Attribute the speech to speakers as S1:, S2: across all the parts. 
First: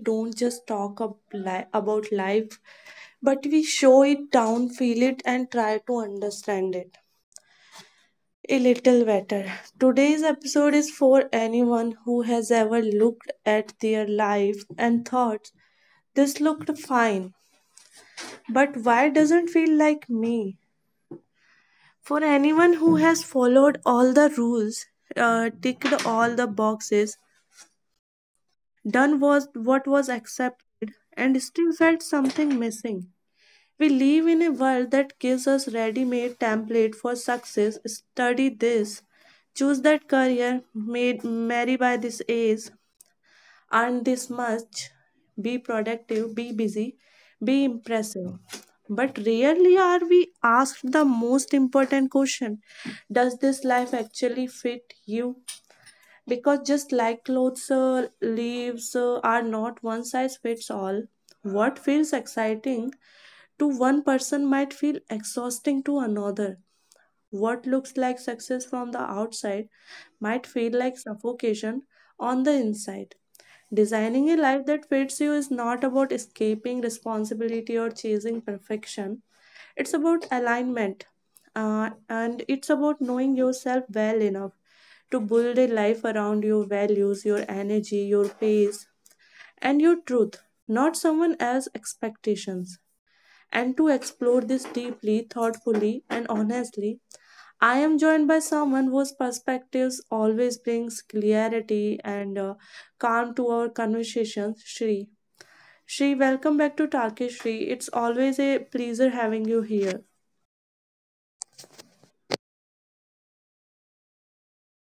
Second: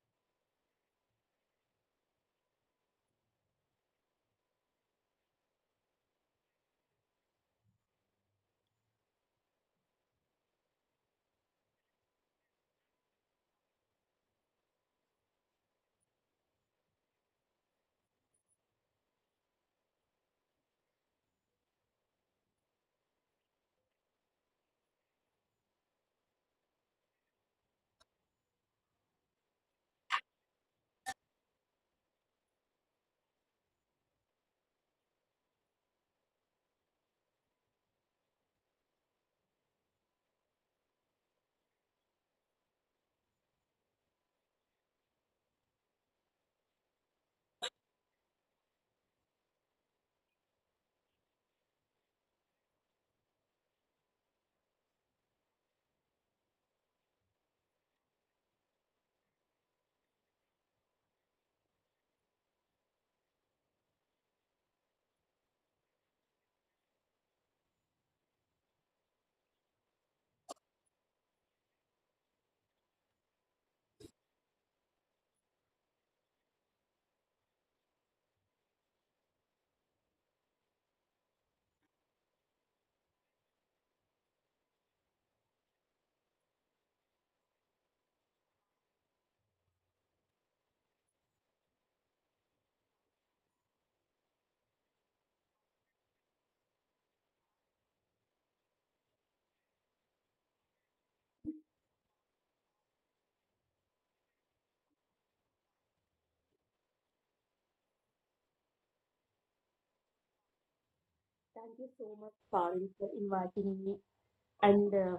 S1: don't just talk about life, but we show it down, feel it, and try to understand it a little better. Today's episode is for anyone who has ever looked at their life and thought, this looked fine, but why doesn't feel like me? For anyone who has followed all the rules, ticked all the boxes, done was what was accepted and still felt something missing. We live in a world that gives us ready-made template for success. Study this, choose that career, made marry by this age, earn this much, be productive, be busy, be impressive. But rarely are we asked the most important question. Does this life actually fit you? Because just like clothes leaves are not one size fits all, what feels exciting to one person might feel exhausting to another. What looks like success from the outside might feel like suffocation on the inside. Designing a life that fits you is not about escaping responsibility or chasing perfection. It's about alignment, and it's about knowing yourself well enough to build a life around your values, your energy, your pace, and your truth, not someone else's expectations. And to explore this deeply, thoughtfully, and honestly, I am joined by someone whose perspectives always brings clarity and calm to our conversations, Shri. Shri, welcome back to Talkish Shri. It's always a pleasure having you here.
S2: Thank you so much, Parul, for inviting me. And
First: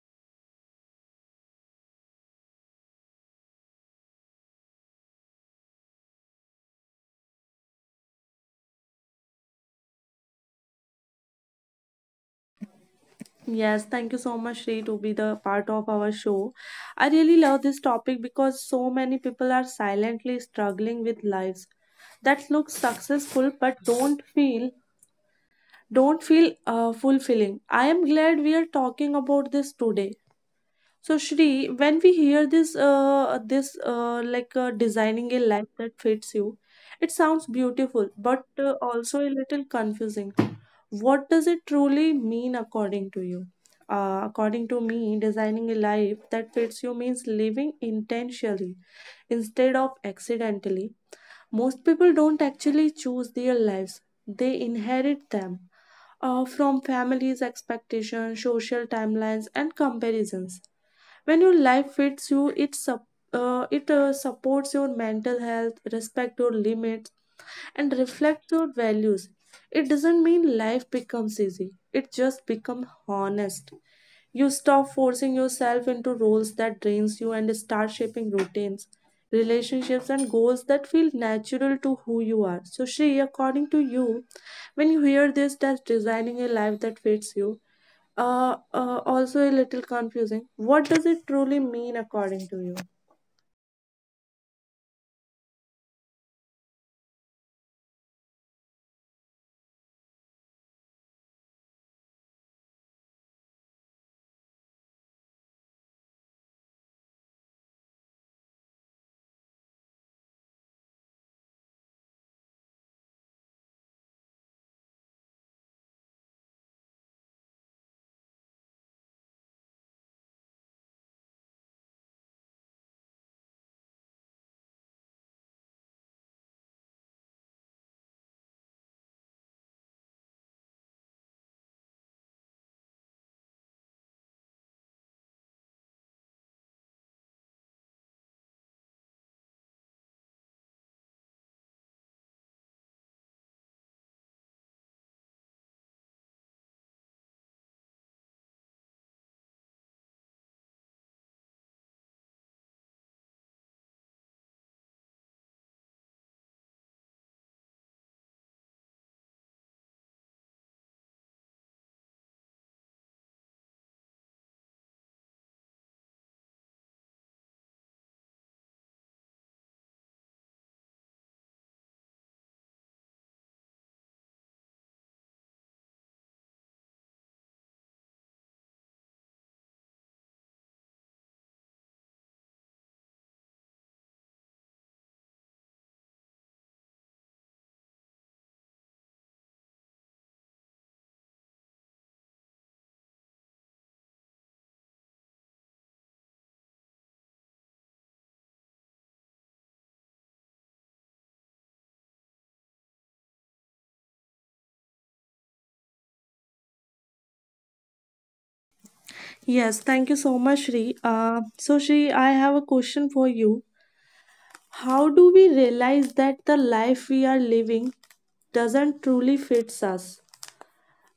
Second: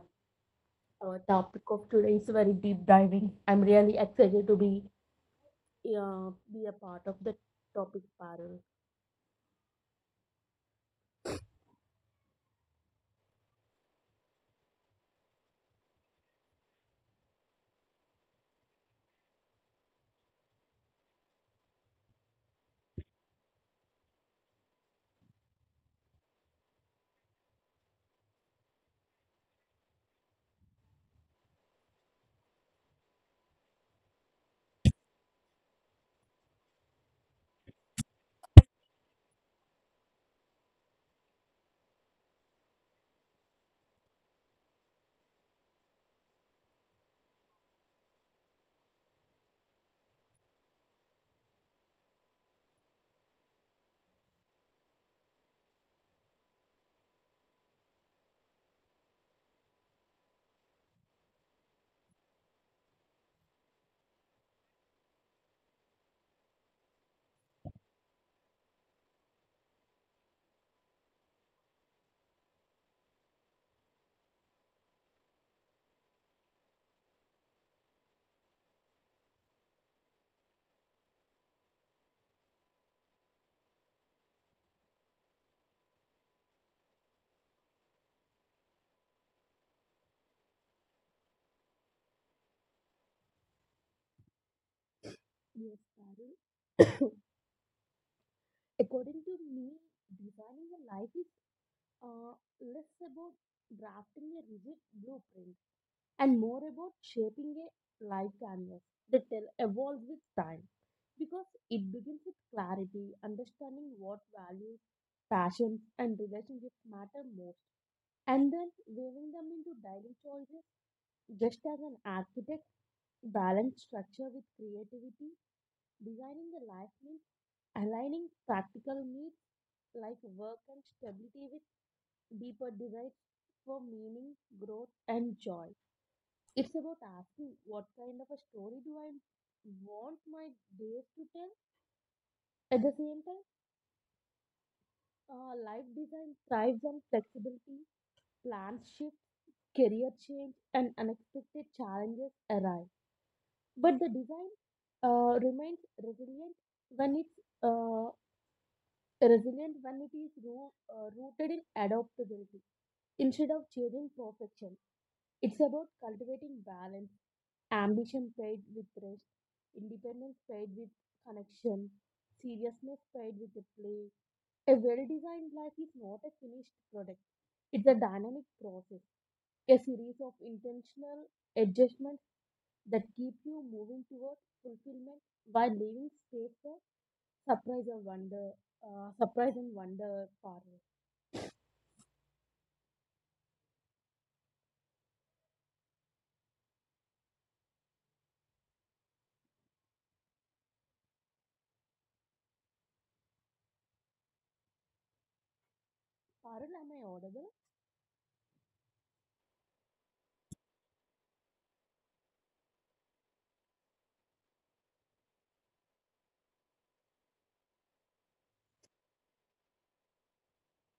S2: our topic of today is very deep diving. I'm really excited to be a part of the topic, Parul.
S1: Yes, thank you so much, Shri, to be the part of our show. I really love this topic because so many people are silently struggling with lives that look successful but don't feel fulfilling. I am glad we are talking about this today. So Shri, when we hear this, designing a life that fits you, it sounds beautiful, but also a little confusing. What does it truly mean according to you? According to me, designing a life that fits you means living intentionally instead of accidentally. Most people don't actually choose their lives, they inherit them from families' expectations, social timelines, and comparisons. When your life fits you, it supports your mental health, respect your limits, and reflect your values. It doesn't mean life becomes easy. It just becomes honest. You stop forcing yourself into roles that drains you and start shaping routines, relationships and goals that feel natural to who you are. So Shri, according to you, when you hear this that's designing a life that fits you, also a little confusing. What does it truly mean according to you?
S2: Yes, Parul. According to me, designing a life is uh, less about drafting a rigid blueprint and more about shaping a life canvas that will evolve with time. Because it begins with clarity, understanding what values passions and relationships matter most. And then weaving them into daily choices, just as an architect balance structure with creativity, designing the life means aligning practical needs like work and stability with deeper desires for meaning, growth, and joy. It's about asking what kind of a story do I want my days to tell. At the same time, life design thrives on flexibility, plans shift career change and unexpected challenges arise. But the design remains resilient when it's uh, when it is rooted in adaptability instead of chasing perfection. It's about cultivating balance, ambition paired with rest, independence paired with connection, seriousness paired with the play. A well-designed life is not a finished product. It's a dynamic process, a series of intentional adjustments that keep you moving towards fulfillment while leaving space for surprise and wonder. Surprise and wonder, Parul. Parul, am I audible?
S1: Yes, thank you so much, Shri. So, Shri, I have a question for you. How do we realize that the life we are living doesn't truly fits us?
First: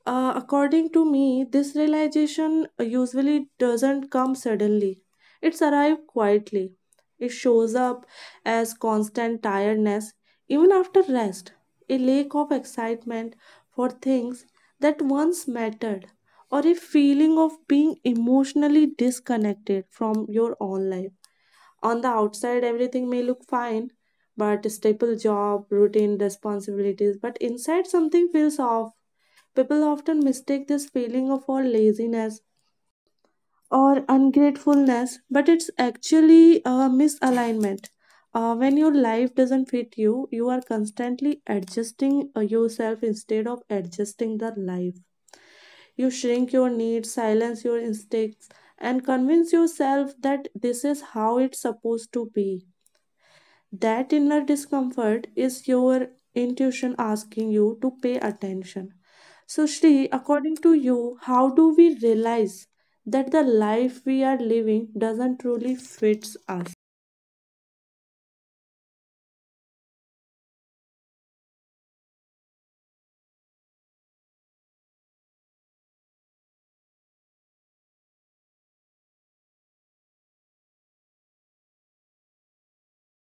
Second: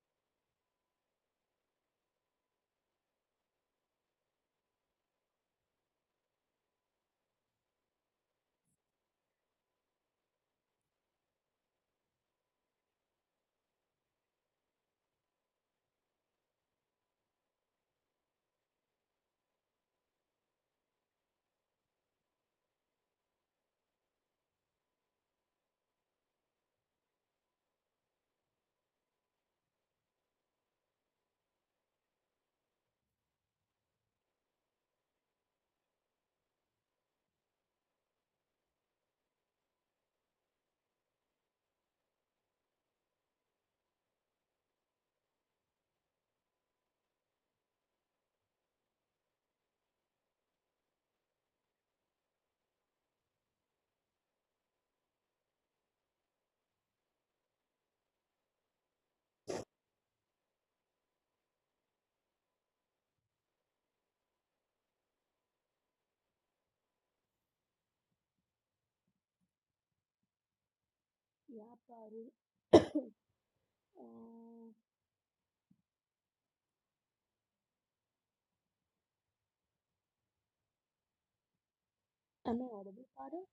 S1: According to me, this realization usually doesn't come suddenly. It's arrived quietly. It shows up as constant tiredness, even after rest, a lack of excitement for things that once mattered, or a feeling of being emotionally disconnected from your own life. On the outside, everything may look fine, but staple job, routine, responsibilities, but inside something feels off. People often mistake this feeling of for laziness or ungratefulness, but it's actually a misalignment. When your life doesn't fit you, you are constantly adjusting yourself instead of adjusting the life. You shrink your needs, silence your instincts, and convince yourself that this is how it's supposed to be. That inner discomfort is your intuition asking you to pay attention. So, Shri, according to you, how do we realize that the life we are living doesn't truly fits us?
S2: Yeah, Parul. uh, am I audible, Parul?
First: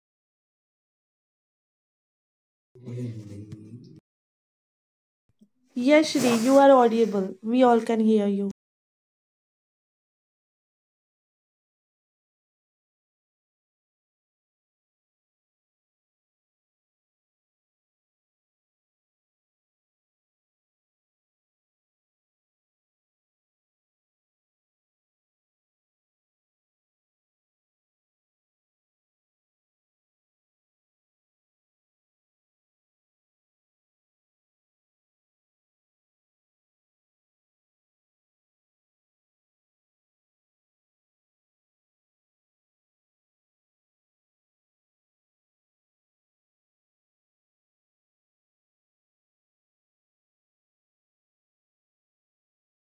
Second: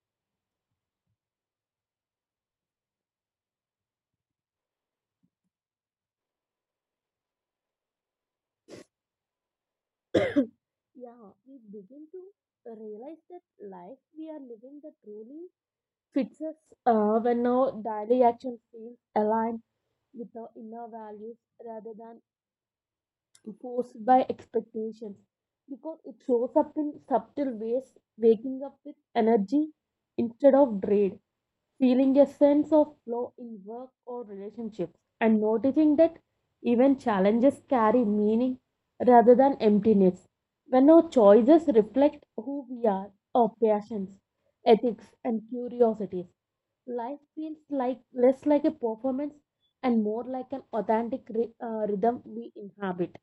S1: Yes, Shri, you are audible. We all can hear you.
S2: Yeah, we begin to realize that life we are living that truly fits us when our daily action feels aligned with our inner values rather than forced by expectations because it shows up in subtle ways, waking up with energy instead of dread, feeling a sense of flow in work or relationships, and noticing that even challenges carry meaning rather than emptiness. When our choices reflect who we are, our passions, ethics, and curiosities, life feels like less like a performance and more like an authentic rhythm we inhabit.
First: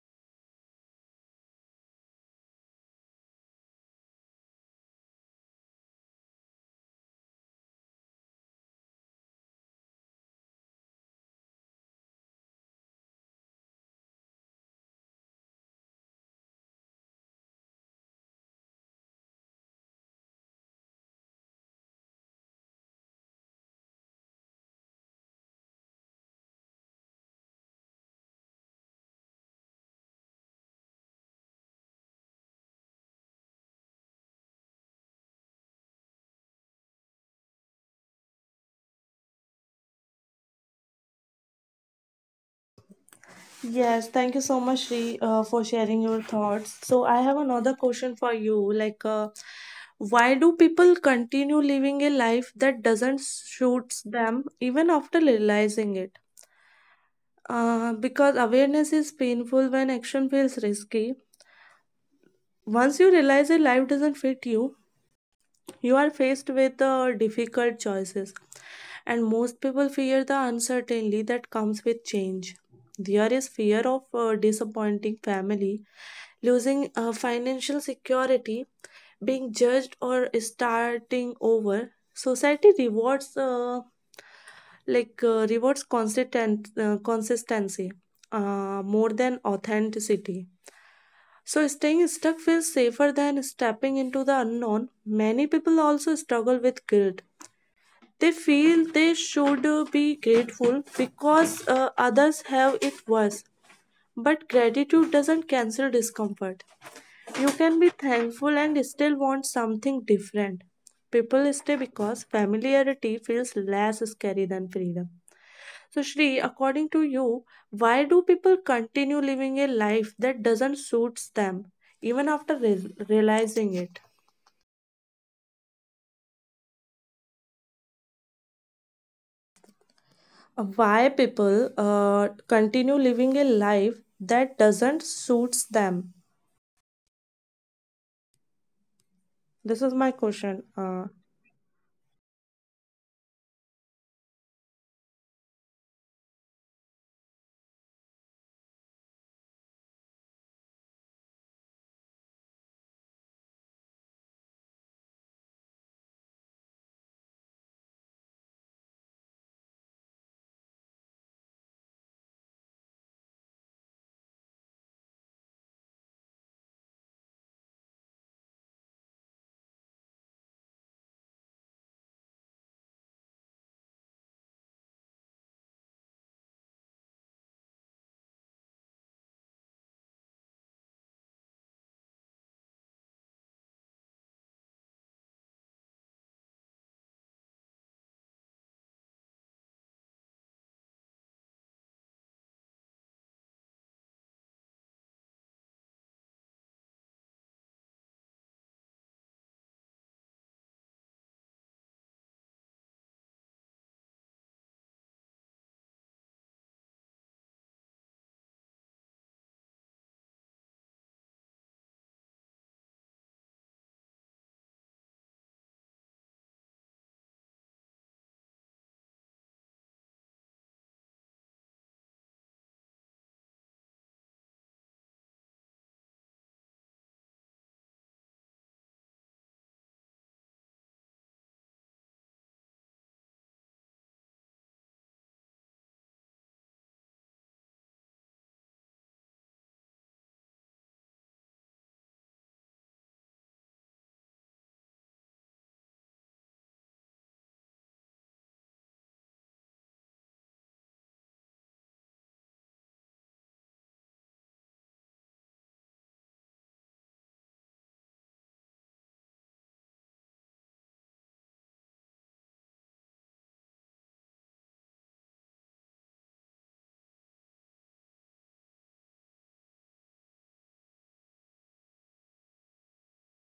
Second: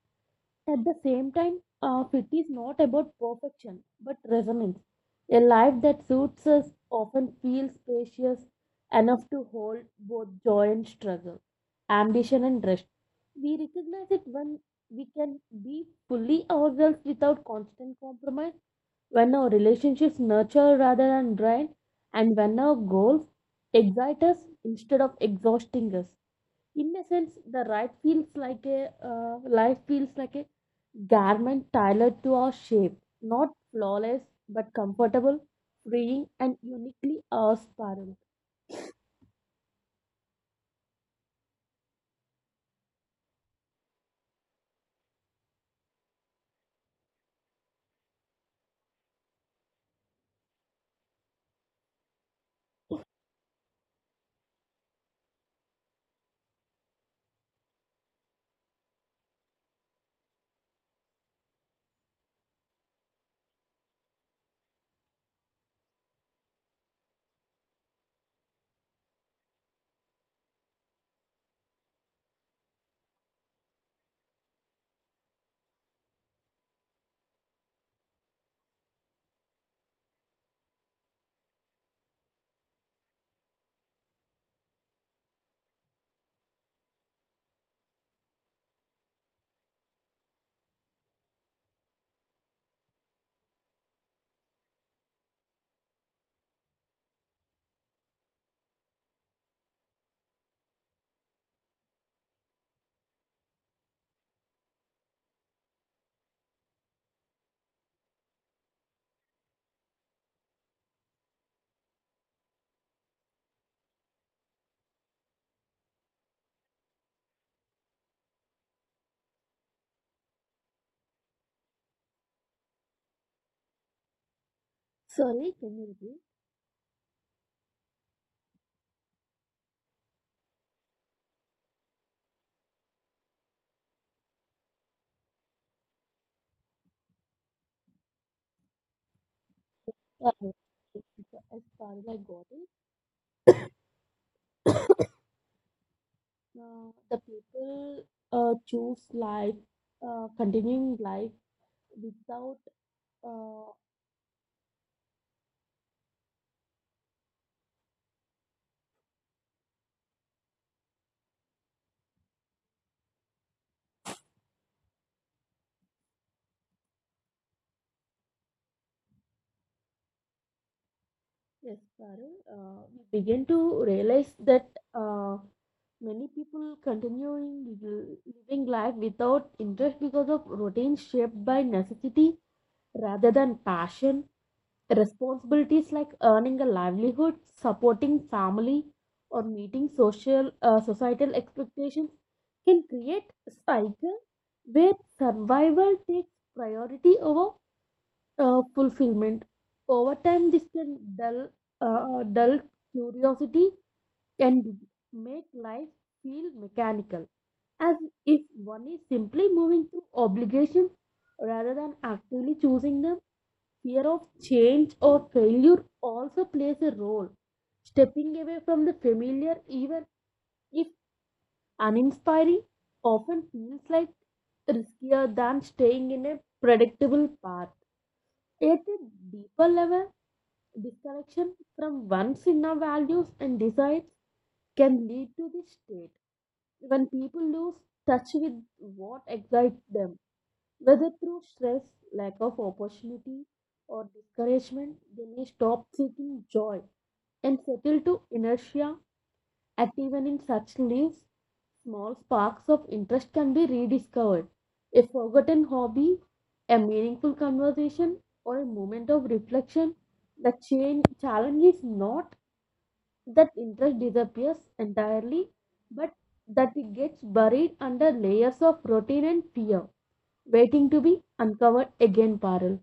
S2: At the same time, fit is not about perfection but resonance. A life that suits us often feels spacious enough to hold both joy and struggle, ambition and rest. We recognize it when we can be fully ourselves without constant compromise, when our relationships nurture rather than drain, and when our goals excite us instead of exhausting us. In a sense, the right feels like a life feels like a garment tailored to our shape, not flawless but comfortable, freeing and uniquely ours, parallel.
S1: Yes, thank you so much, Shri, for sharing your thoughts. So, I have another question for you. Like, why do people continue living a life that doesn't suits them even after realizing it? Because awareness is painful when action feels risky. Once you realize that life doesn't fit you, you are faced with difficult choices. And most people fear the uncertainty that comes with change. There is fear of disappointing family, losing financial security, being judged, or starting over. Society rewards rewards consistent consistency, more than authenticity. So, staying stuck feels safer than stepping into the unknown. Many people also struggle with guilt. They feel they should be grateful because others have it worse. But gratitude doesn't cancel discomfort. You can be thankful and still want something different. People stay because familiarity feels less scary than freedom. So, Shri, according to you, why do people continue living a life that doesn't suits them even after realizing it?
S2: Sorry, can you repeat?
S1: Why people continue living a life that doesn't suits them? This is my question.
S2: Uh, as parallel I got it. The people choose life, continuing life without uh, yes, sorry, We begin to realize that many people continuing living life without interest because of routines shaped by necessity rather than passion, responsibilities like earning a livelihood, supporting family, or meeting social societal expectations can create a cycle where survival takes priority over fulfillment. Over time this can dull curiosity and make life feel mechanical, as if one is simply moving to obligations rather than actively choosing them. Fear of change or failure also plays a role. Stepping away from the familiar, even if uninspiring, often feels like riskier than staying in a predictable path. At a deeper level, disconnection from one's inner values and desires can lead to the state when people lose touch with what excites them. Whether through stress, lack of opportunity, or discouragement, they may stop seeking joy and settle to inertia. At even in such lives, small sparks of interest can be rediscovered. A forgotten hobby, a meaningful conversation, or a moment of reflection. The change challenge is not that interest disappears entirely, but that it gets buried under layers of routine and fear, waiting to be uncovered again, Parul.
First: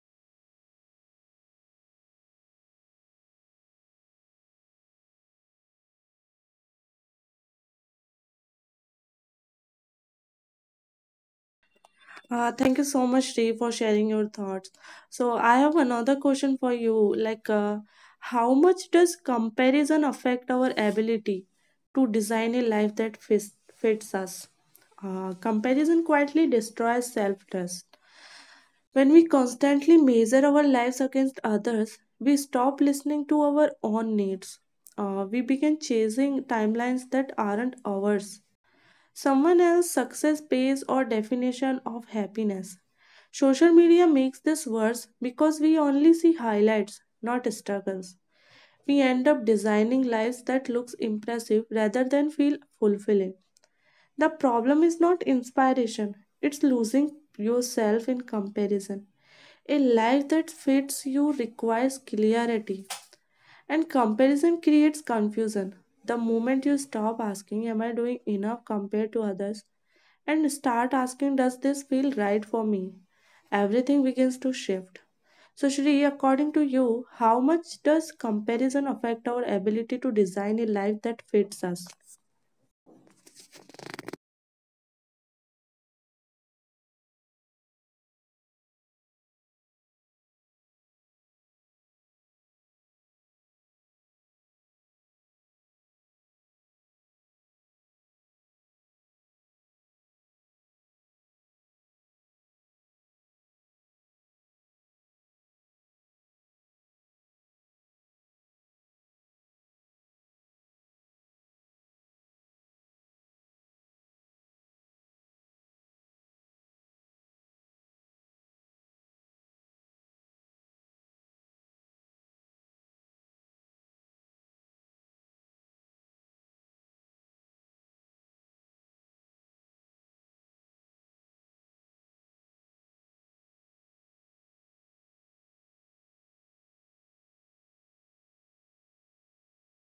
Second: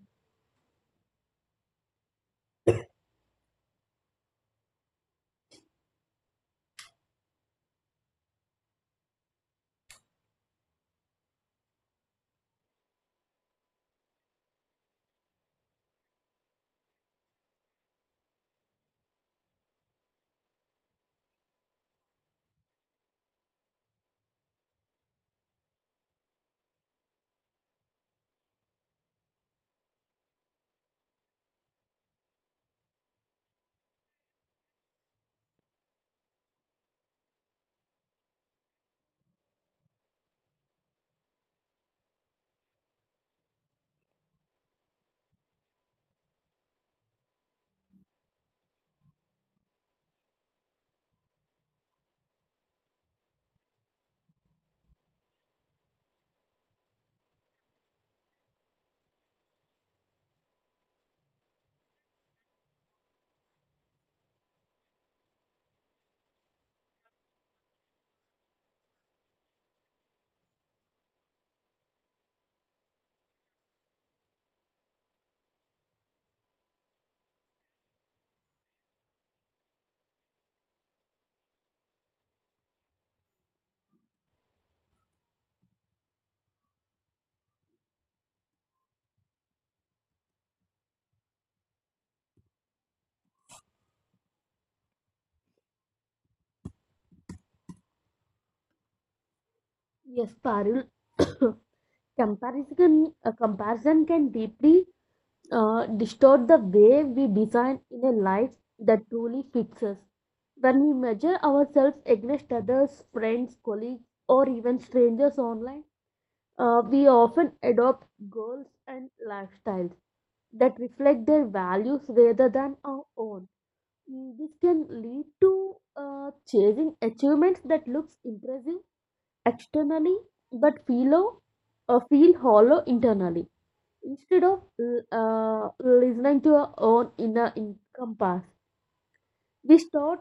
S1: Thank you so much, Dave, for sharing your thoughts. So, I have another question for you. Like, how much does comparison affect our ability to design a life that fits us? Comparison quietly destroys self trust. When we constantly measure our lives against others, we stop listening to our own needs. We begin chasing timelines that aren't ours, someone else's success pays or definition of happiness. Social media makes this worse because we only see highlights, not struggles. We end up designing lives that looks impressive rather than feel fulfilling. The problem is not inspiration, it's losing yourself in comparison. A life that fits you requires clarity, and comparison creates confusion. The moment you stop asking, am I doing enough compared to others? And start asking, does this feel right for me? Everything begins to shift. So, Shri, according to you, how much does comparison affect our ability to design a life that fits us?
S2: Yes, Parul. A comparison can deeply distort the way we design in a life that truly fits us. When we measure ourselves against others, friends, colleagues, or even strangers online, we often adopt goals and lifestyles that reflect their values rather than our own. Mm, this can lead to chasing achievements that looks impressive externally but feel hollow internally. Instead of listening to our own compass, we start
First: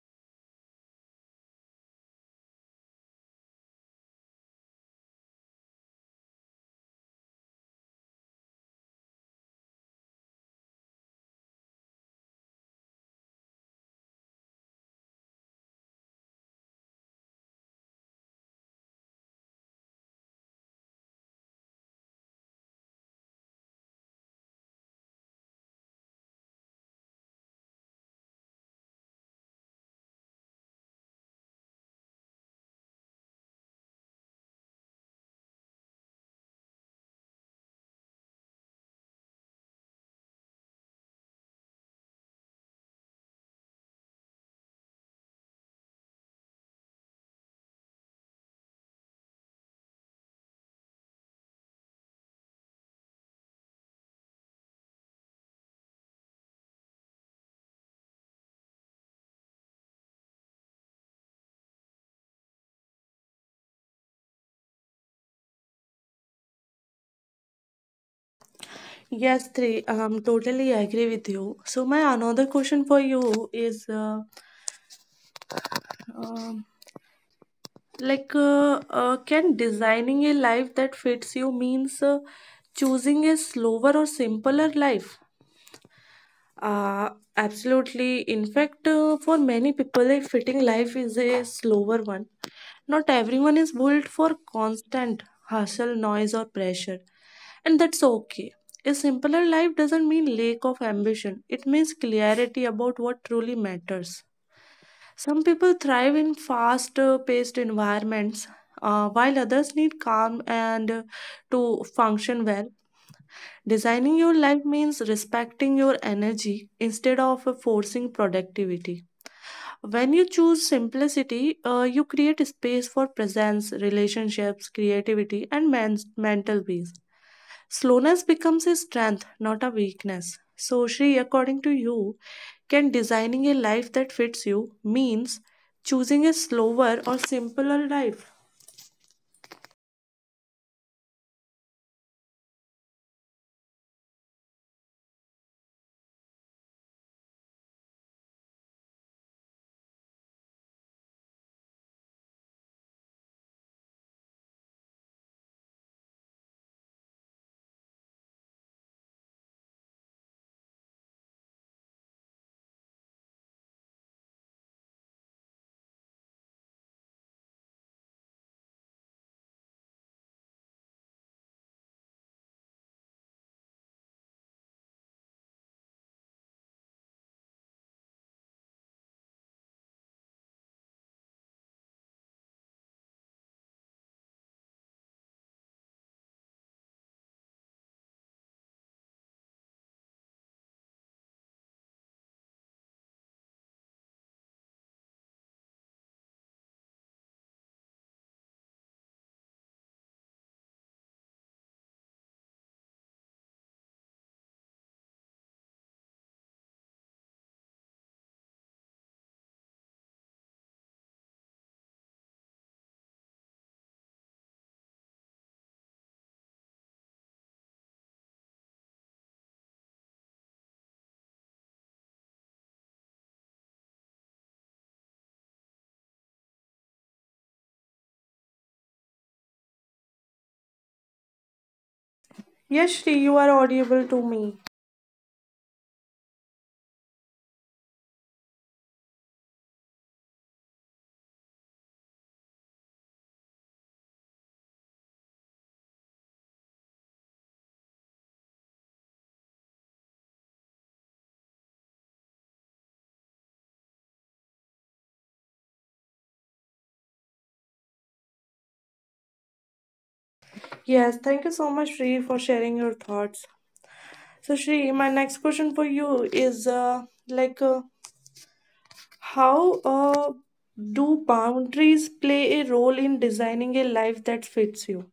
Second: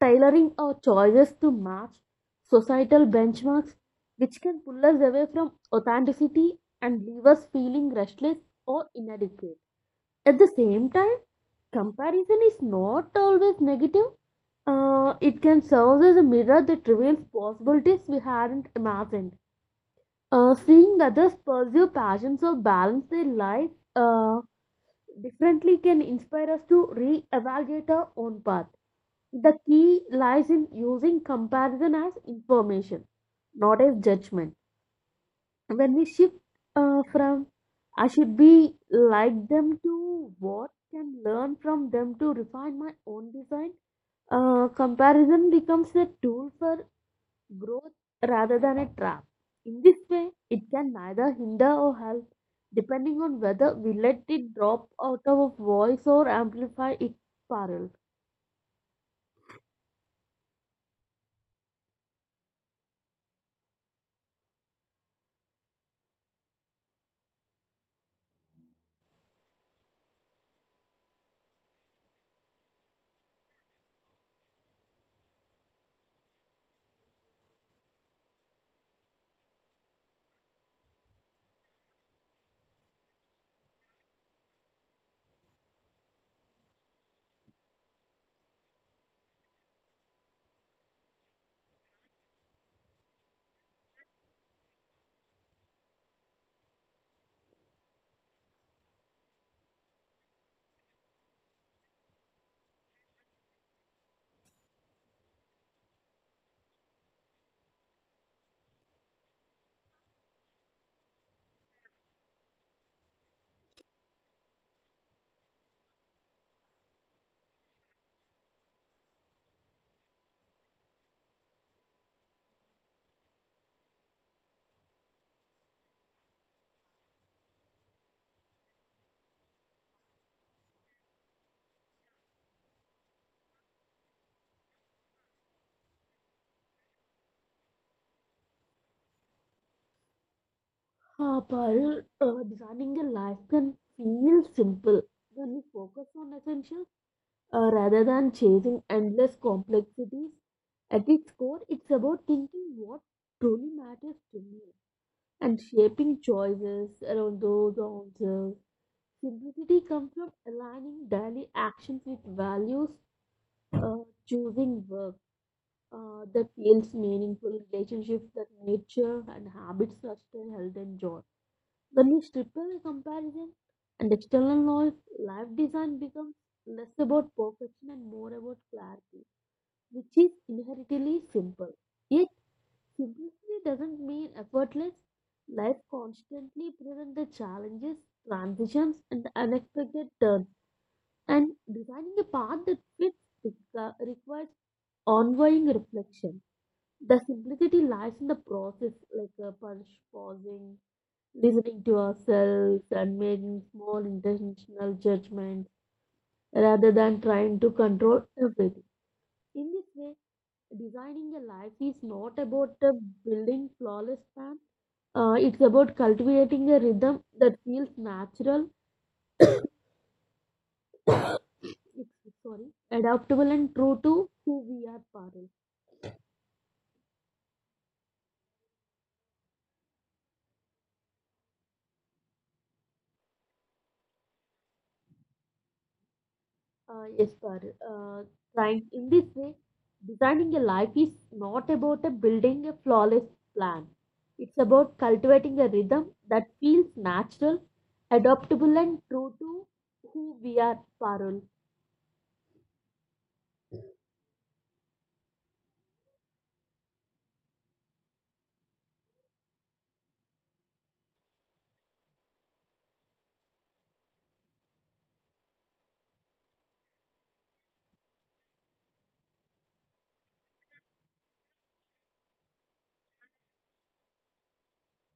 S2: tailoring our choices to match societal benchmarks, which can pull us away from authenticity and leave us feeling restless or inadequate. At the same time, comparison is not always negative. It can serve as a mirror that reveals possibilities we hadn't imagined. Seeing others pursue passions or balance their life uh, differently can inspire us to re-evaluate our own path. The key lies in using comparison as information, not as judgment. When we shift from I should be like them to what can learn from them to refine my own design, comparison becomes a tool for growth rather than a trap. In this way, it can neither hinder or help, depending on whether we let it drop out of our voice or amplify its parallel.
S1: Yes, three. Totally agree with you. So my another question for you is, um, can designing a life that fits you means choosing a slower or simpler life? uh, Absolutely. In fact, for many people a fitting life is a slower one. Not everyone is built for constant hustle, noise or pressure, and that's okay. A simpler life doesn't mean lack of ambition, it means clarity about what truly matters. Some people thrive in fast paced environments, while others need calm and to function well. Designing your life means respecting your energy instead of forcing productivity. When you choose simplicity, you create space for presence, relationships, creativity, and mental peace. Slowness becomes a strength, not a weakness. So, Shri, according to you, can designing a life that fits you means choosing a slower or simpler life?
S2: Parallel, designing a life can feel simple when we focus on essentials rather than chasing endless complexities. At its core, it's about thinking what truly matters to me and shaping choices around those answers. Simplicity comes from aligning daily actions with values, uh, choosing work that feels meaningful, relationships that nature, and habits that sustain health and joy. When we strip away comparison and external noise, life design becomes less about perfection and more about clarity, which is inherently simple. Yet, simplicity doesn't mean effortless. Life constantly presents the challenges, transitions, and unexpected turns, and designing a path that fits requires ongoing reflection. The simplicity lies in the process, like pausing, listening to ourselves, and making small intentional judgments rather than trying to control everything. In this way, designing a life is not about building flawless plans. It's about cultivating a rhythm that feels natural, sorry, adaptable and true to who we are, Parul.
S1: Yes, Shri, you are audible to me.
S2: Yes, Parul. Trying in this way, designing a life is not about a building a flawless plan. It's about cultivating a rhythm that feels natural, adaptable, and true to who we are, Parul.
S1: Yes, thank you so much, Shri, for sharing your thoughts. So, Shri, my next question for you is like, uh, how do boundaries play a role in designing a life that fits you?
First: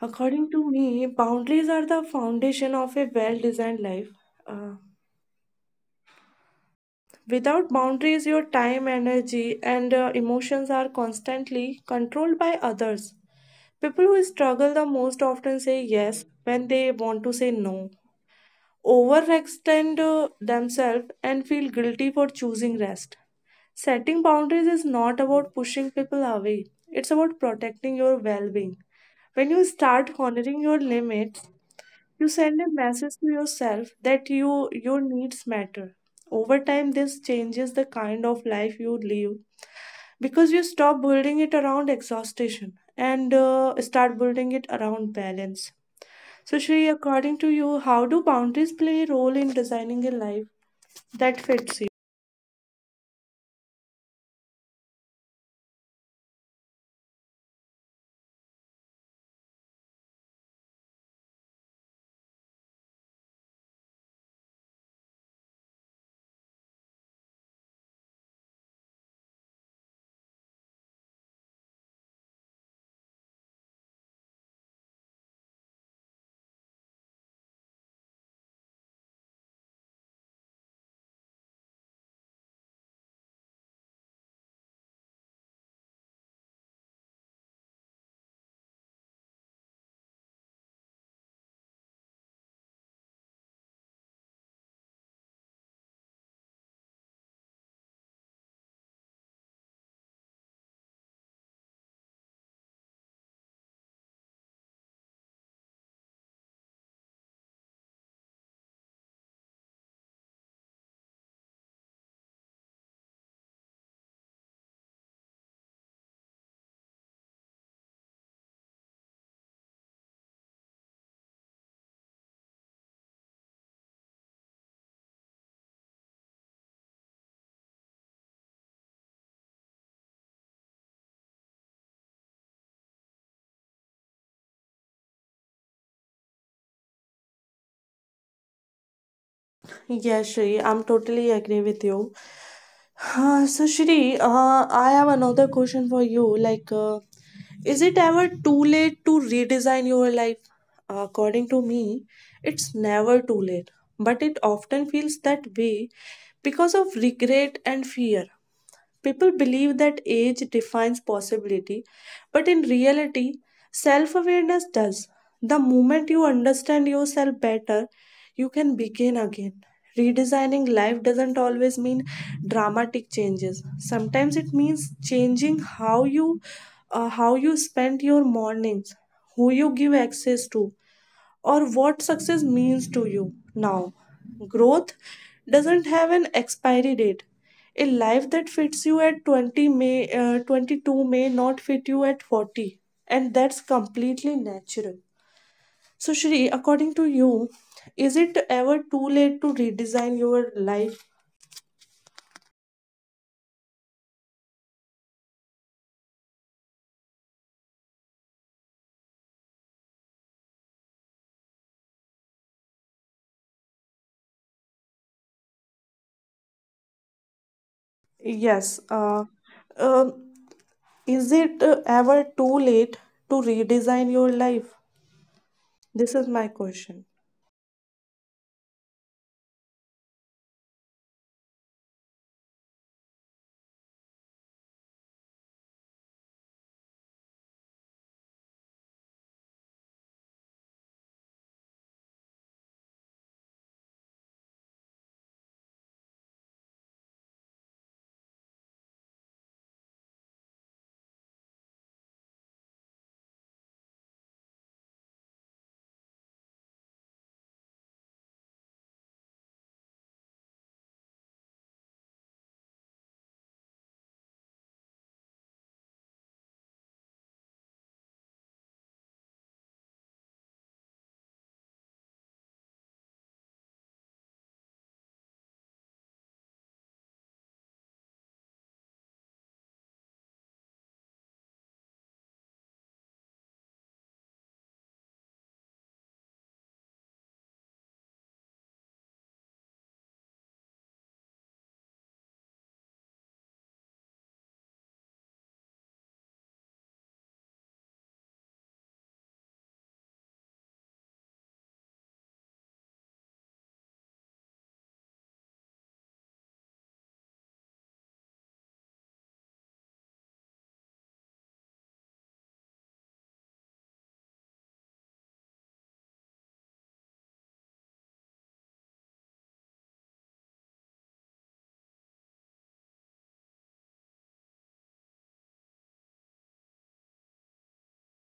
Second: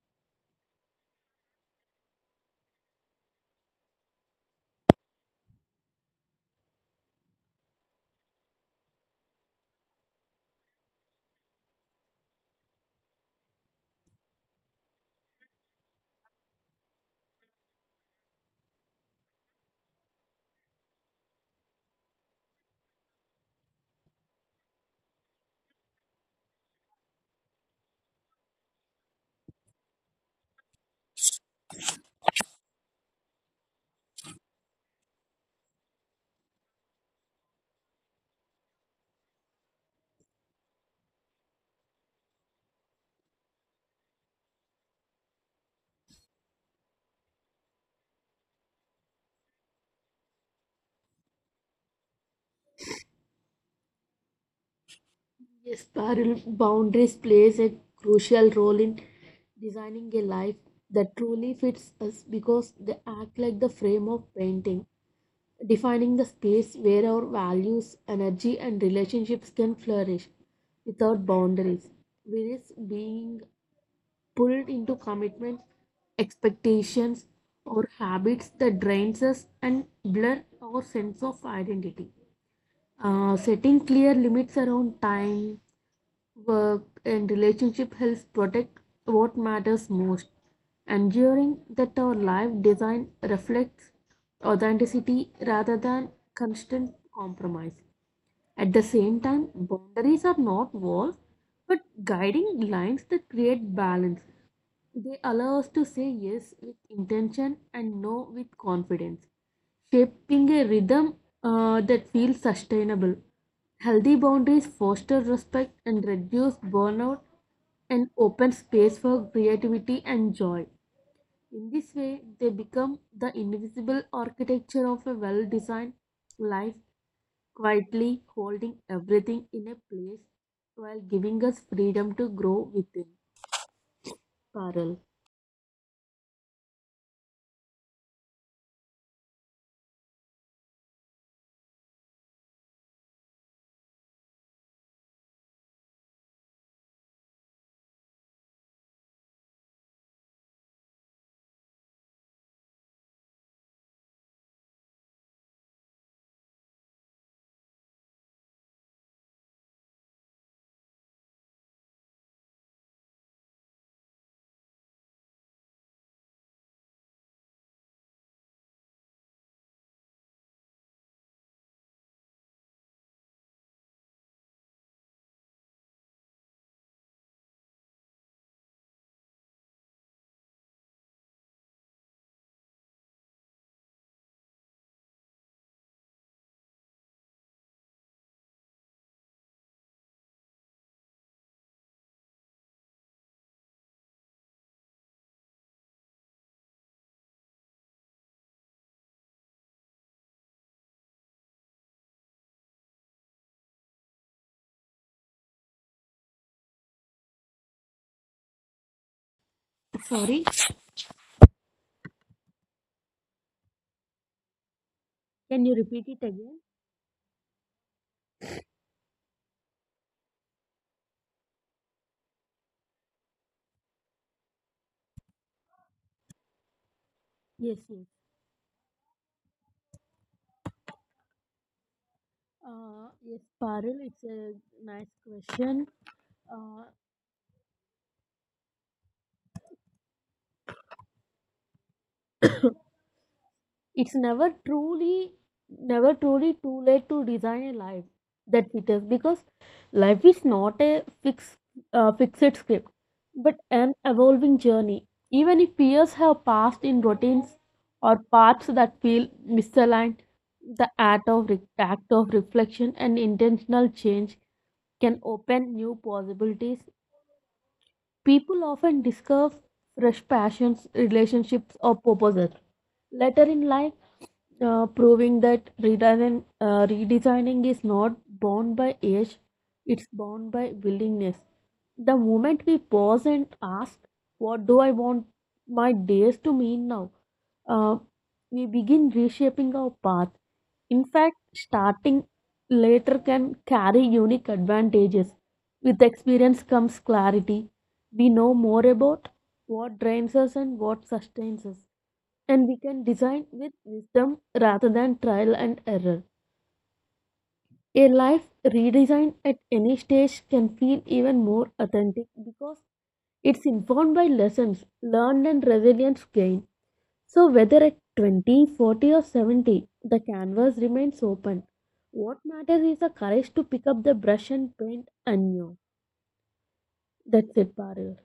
S1: According to me, boundaries are the foundation of a well designed life. Uh, Without boundaries, your time, energy, and emotions are constantly controlled by others. People who struggle the most often say yes when they want to say no, overextend themselves, and feel guilty for choosing rest. Setting boundaries is not about pushing people away, it's about protecting your well being. When you start honoring your limits, you send a message to yourself that your needs matter. Over time, this changes the kind of life you live because you stop building it around exhaustion and start building it around balance. So, Shri, according to you, how do boundaries play a role in designing a life that fits you?
S2: Yes, Parul. Boundaries plays a crucial role in designing a life that truly fits us because they act like the frame of painting, defining the space where our values, energy, and relationships can flourish without boundaries. We risk being pulled into commitments, expectations, or habits that drains us and blur our sense of identity. Setting clear limits around time, work and relationship helps protect what matters most, ensuring that our life design reflects authenticity rather than constant compromise. At the same time, boundaries are not walls but guiding lines that create balance. They allow us to say yes with intention and no with confidence, shaping a rhythm that feels sustainable. Healthy boundaries foster respect and reduce burnout and open space for creativity and joy. In this way, they become the invisible architecture of a well designed life, quietly holding everything in a place while giving us freedom to grow within. Parallel.
S1: Yes, Shri, I'm totally agree with you. So Shri, I have another question for you. Like, is it ever too late to redesign your life? According to me, it's never too late, but it often feels that way because of regret and fear. People believe that age defines possibility, but in reality, self awareness does. The moment you understand yourself better, you can begin again. Redesigning life doesn't always mean dramatic changes. Sometimes it means changing how you spend your mornings, who you give access to, or what success means to you now. Growth doesn't have an expiry date. A life that fits you at 20 may uh, 22 may not fit you at 40, and that's completely natural. So, Shri, according to you, is it ever too late to redesign your life?
S2: Sorry. Can you repeat it again?
S1: Yes. Um, is it ever too late to redesign your life? This is my question.
S2: Yes, yes. Yes, Parul, it's a nice question. Uh, it's never truly too late to design a life that fits us because life is not a fixed script, but an evolving journey. Even if years have passed in routines or paths that feel misaligned, the act of reflection and intentional change can open new possibilities. People often discover fresh passions, relationships, or purposes later in life, proving that redesigning is not bound by age, it's bound by willingness. The moment we pause and ask, what do I want my days to mean now? uh, we begin reshaping our path. In fact, starting later can carry unique advantages. With experience comes clarity. We know more about what drains us and what sustains us. And we can design with wisdom rather than trial and error. A life redesigned at any stage can feel even more authentic because it's informed by lessons learned and resilience gained. So, whether at 20, 40, or 70, the canvas remains open. What matters is the courage to pick up the brush and paint anew. That's it, Parul.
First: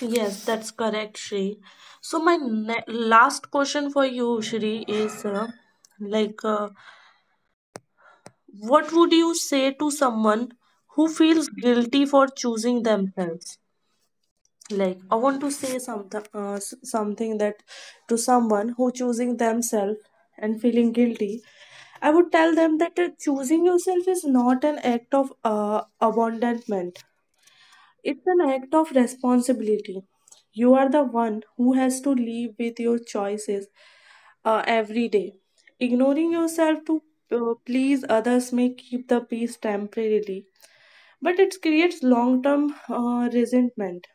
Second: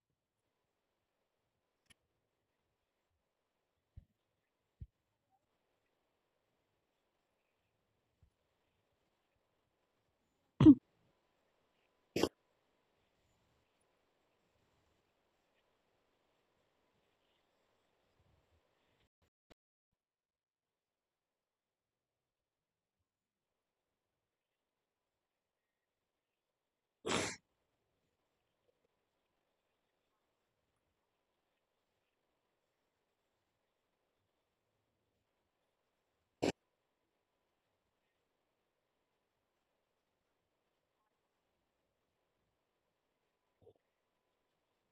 S1: Yes, that's correct, Shri. So my ne last question for you, Shri, is like, uh, what would you say to someone who feels guilty for choosing themselves? Like, I want to say something something that to someone who choosing themselves and feeling guilty. I would tell them that choosing yourself is not an act of abandonment, it's an act of responsibility. You are the one who has to live with your choices every day. Ignoring yourself to please others may keep the peace temporarily, but it creates long term resentment.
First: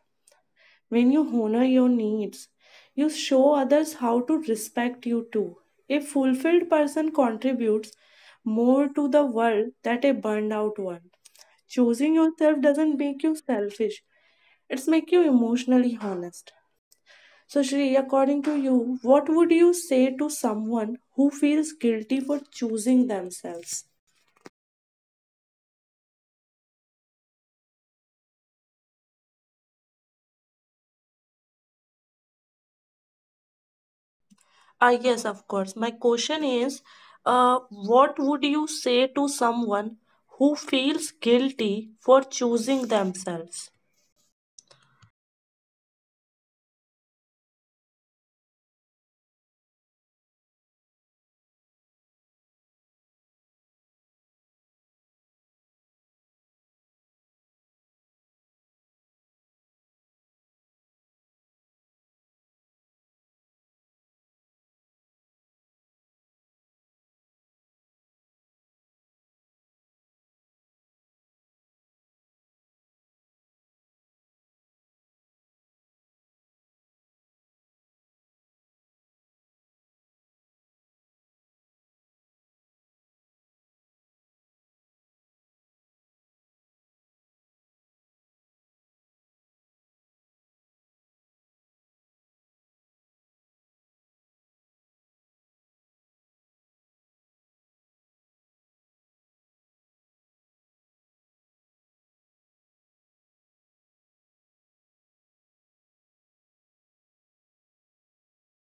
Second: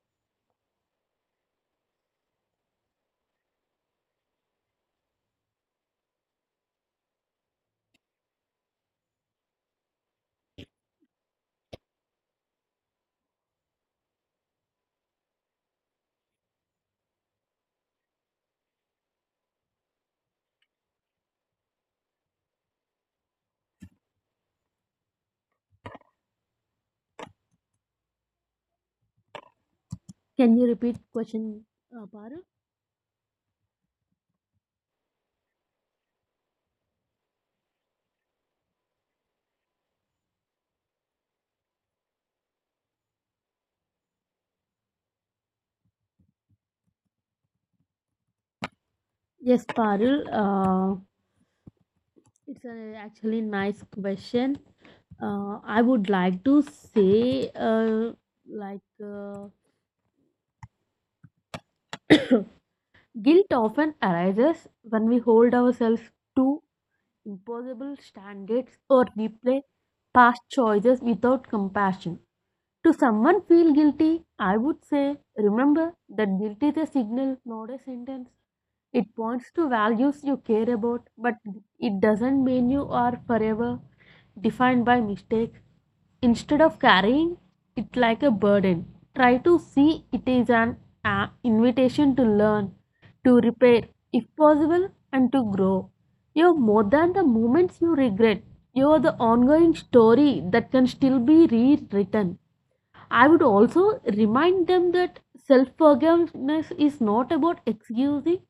S1: When you honor your needs, you show others how to respect you too. A fulfilled person contributes more to the world than a burned out one. Choosing yourself doesn't make you selfish, it's make you emotionally honest. So Shri, according to you, what would you say to someone who feels guilty for choosing themselves?
S2: Can you repeat question, Parul?
S1: Ah, yes, of course. My question is, what would you say to someone who feels guilty for choosing themselves?
S2: Yes, Parul. It's a actually nice question. I would like to say, like, guilt often arises when we hold ourselves too impossible standards or replay past choices without compassion. To someone feel guilty, I would say, remember that guilt is a signal, not a sentence. It points to values you care about, but it doesn't mean you are forever defined by mistake. Instead of carrying it like a burden, try to see it as an invitation to learn, to repair, if possible, and to grow. You're more than the moments you regret. You're the ongoing story that can still be rewritten. I would also remind them that self forgiveness is not about excusing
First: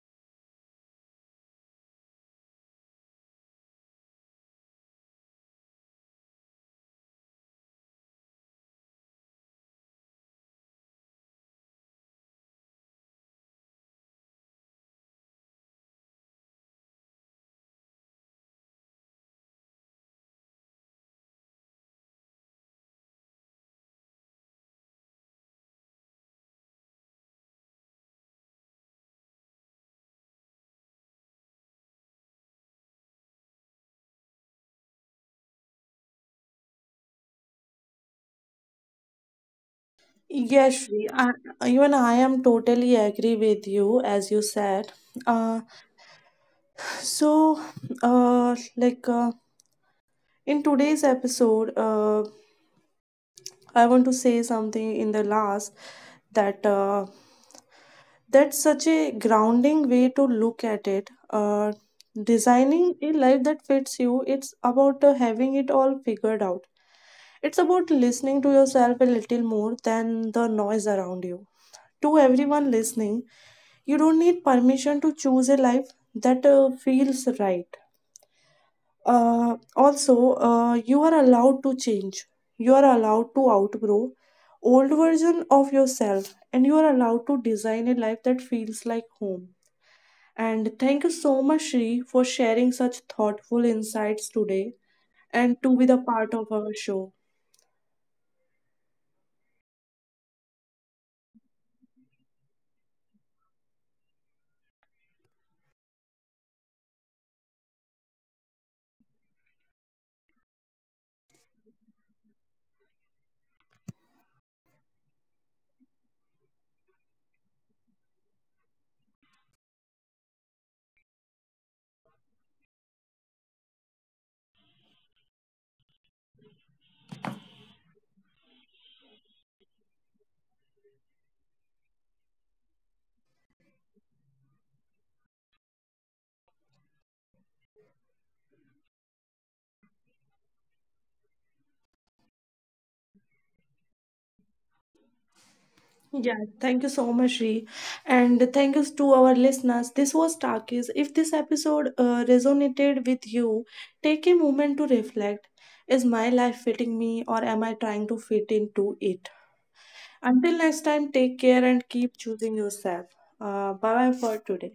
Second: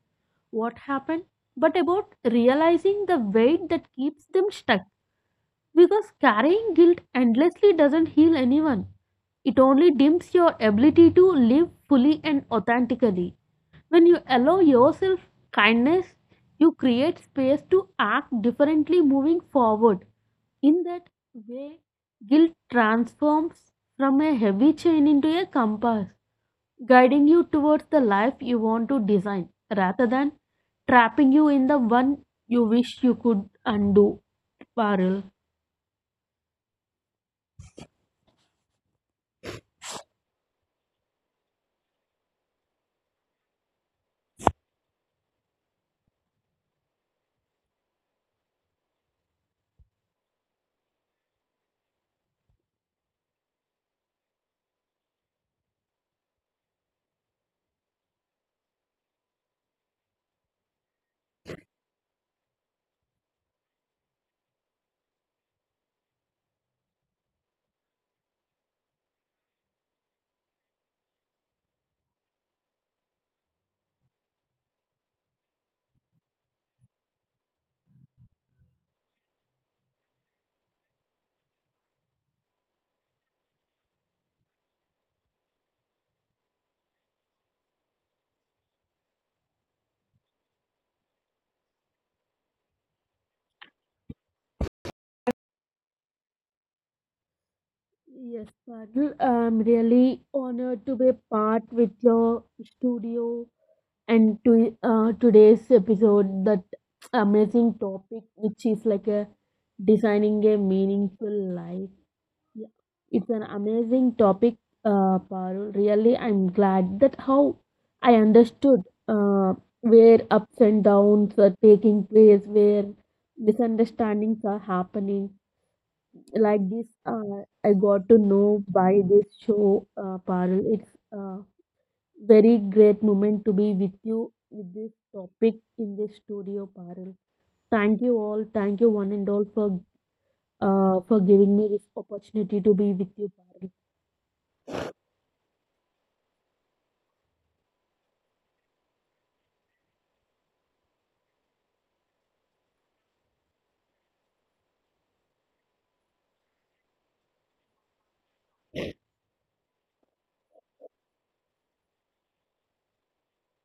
S2: what happened, but about realizing the weight that keeps them stuck. Because carrying guilt endlessly doesn't heal anyone. It only dims your ability to live fully and authentically. When you allow yourself kindness, you create space to act differently moving forward. In that way, guilt transforms from a heavy chain into a compass, guiding you towards the life you want to design rather than trapping you in the one you wish you could undo. Parul.
S1: Yes, Shri, I, even I am totally agree with you as you said. Uh, so, uh, like uh, in today's episode, I want to say something in the last that that's such a grounding way to look at it. Designing a life that fits you, it's about having it all figured out. It's about listening to yourself a little more than the noise around you. To everyone listening, you don't need permission to choose a life that feels right. Also, you are allowed to change. You are allowed to outgrow old version of yourself, and you are allowed to design a life that feels like home. And thank you so much, Shri, for sharing such thoughtful insights today and to be the part of our show.
S2: Yes, Badal, I'm really honored to be part with your studio and to today's episode that amazing topic which is like a designing a meaningful life. Yeah. It's an amazing topic, Parul. Really, I'm glad that how I understood uh, where ups and downs are taking place, where misunderstandings are happening like this. I got to know by this show, Parul. It's a very great moment to be with you with this topic in this studio, Parul. Thank you all, thank you one and all for giving me this opportunity to be with you, Parul.
S1: Yeah, thank you so much, Shri. And thank you to our listeners. This was Takis. If this episode resonated with you, take a moment to reflect. Is my life fitting me or am I trying to fit into it? Until next time, take care and keep choosing yourself. Bye bye for today.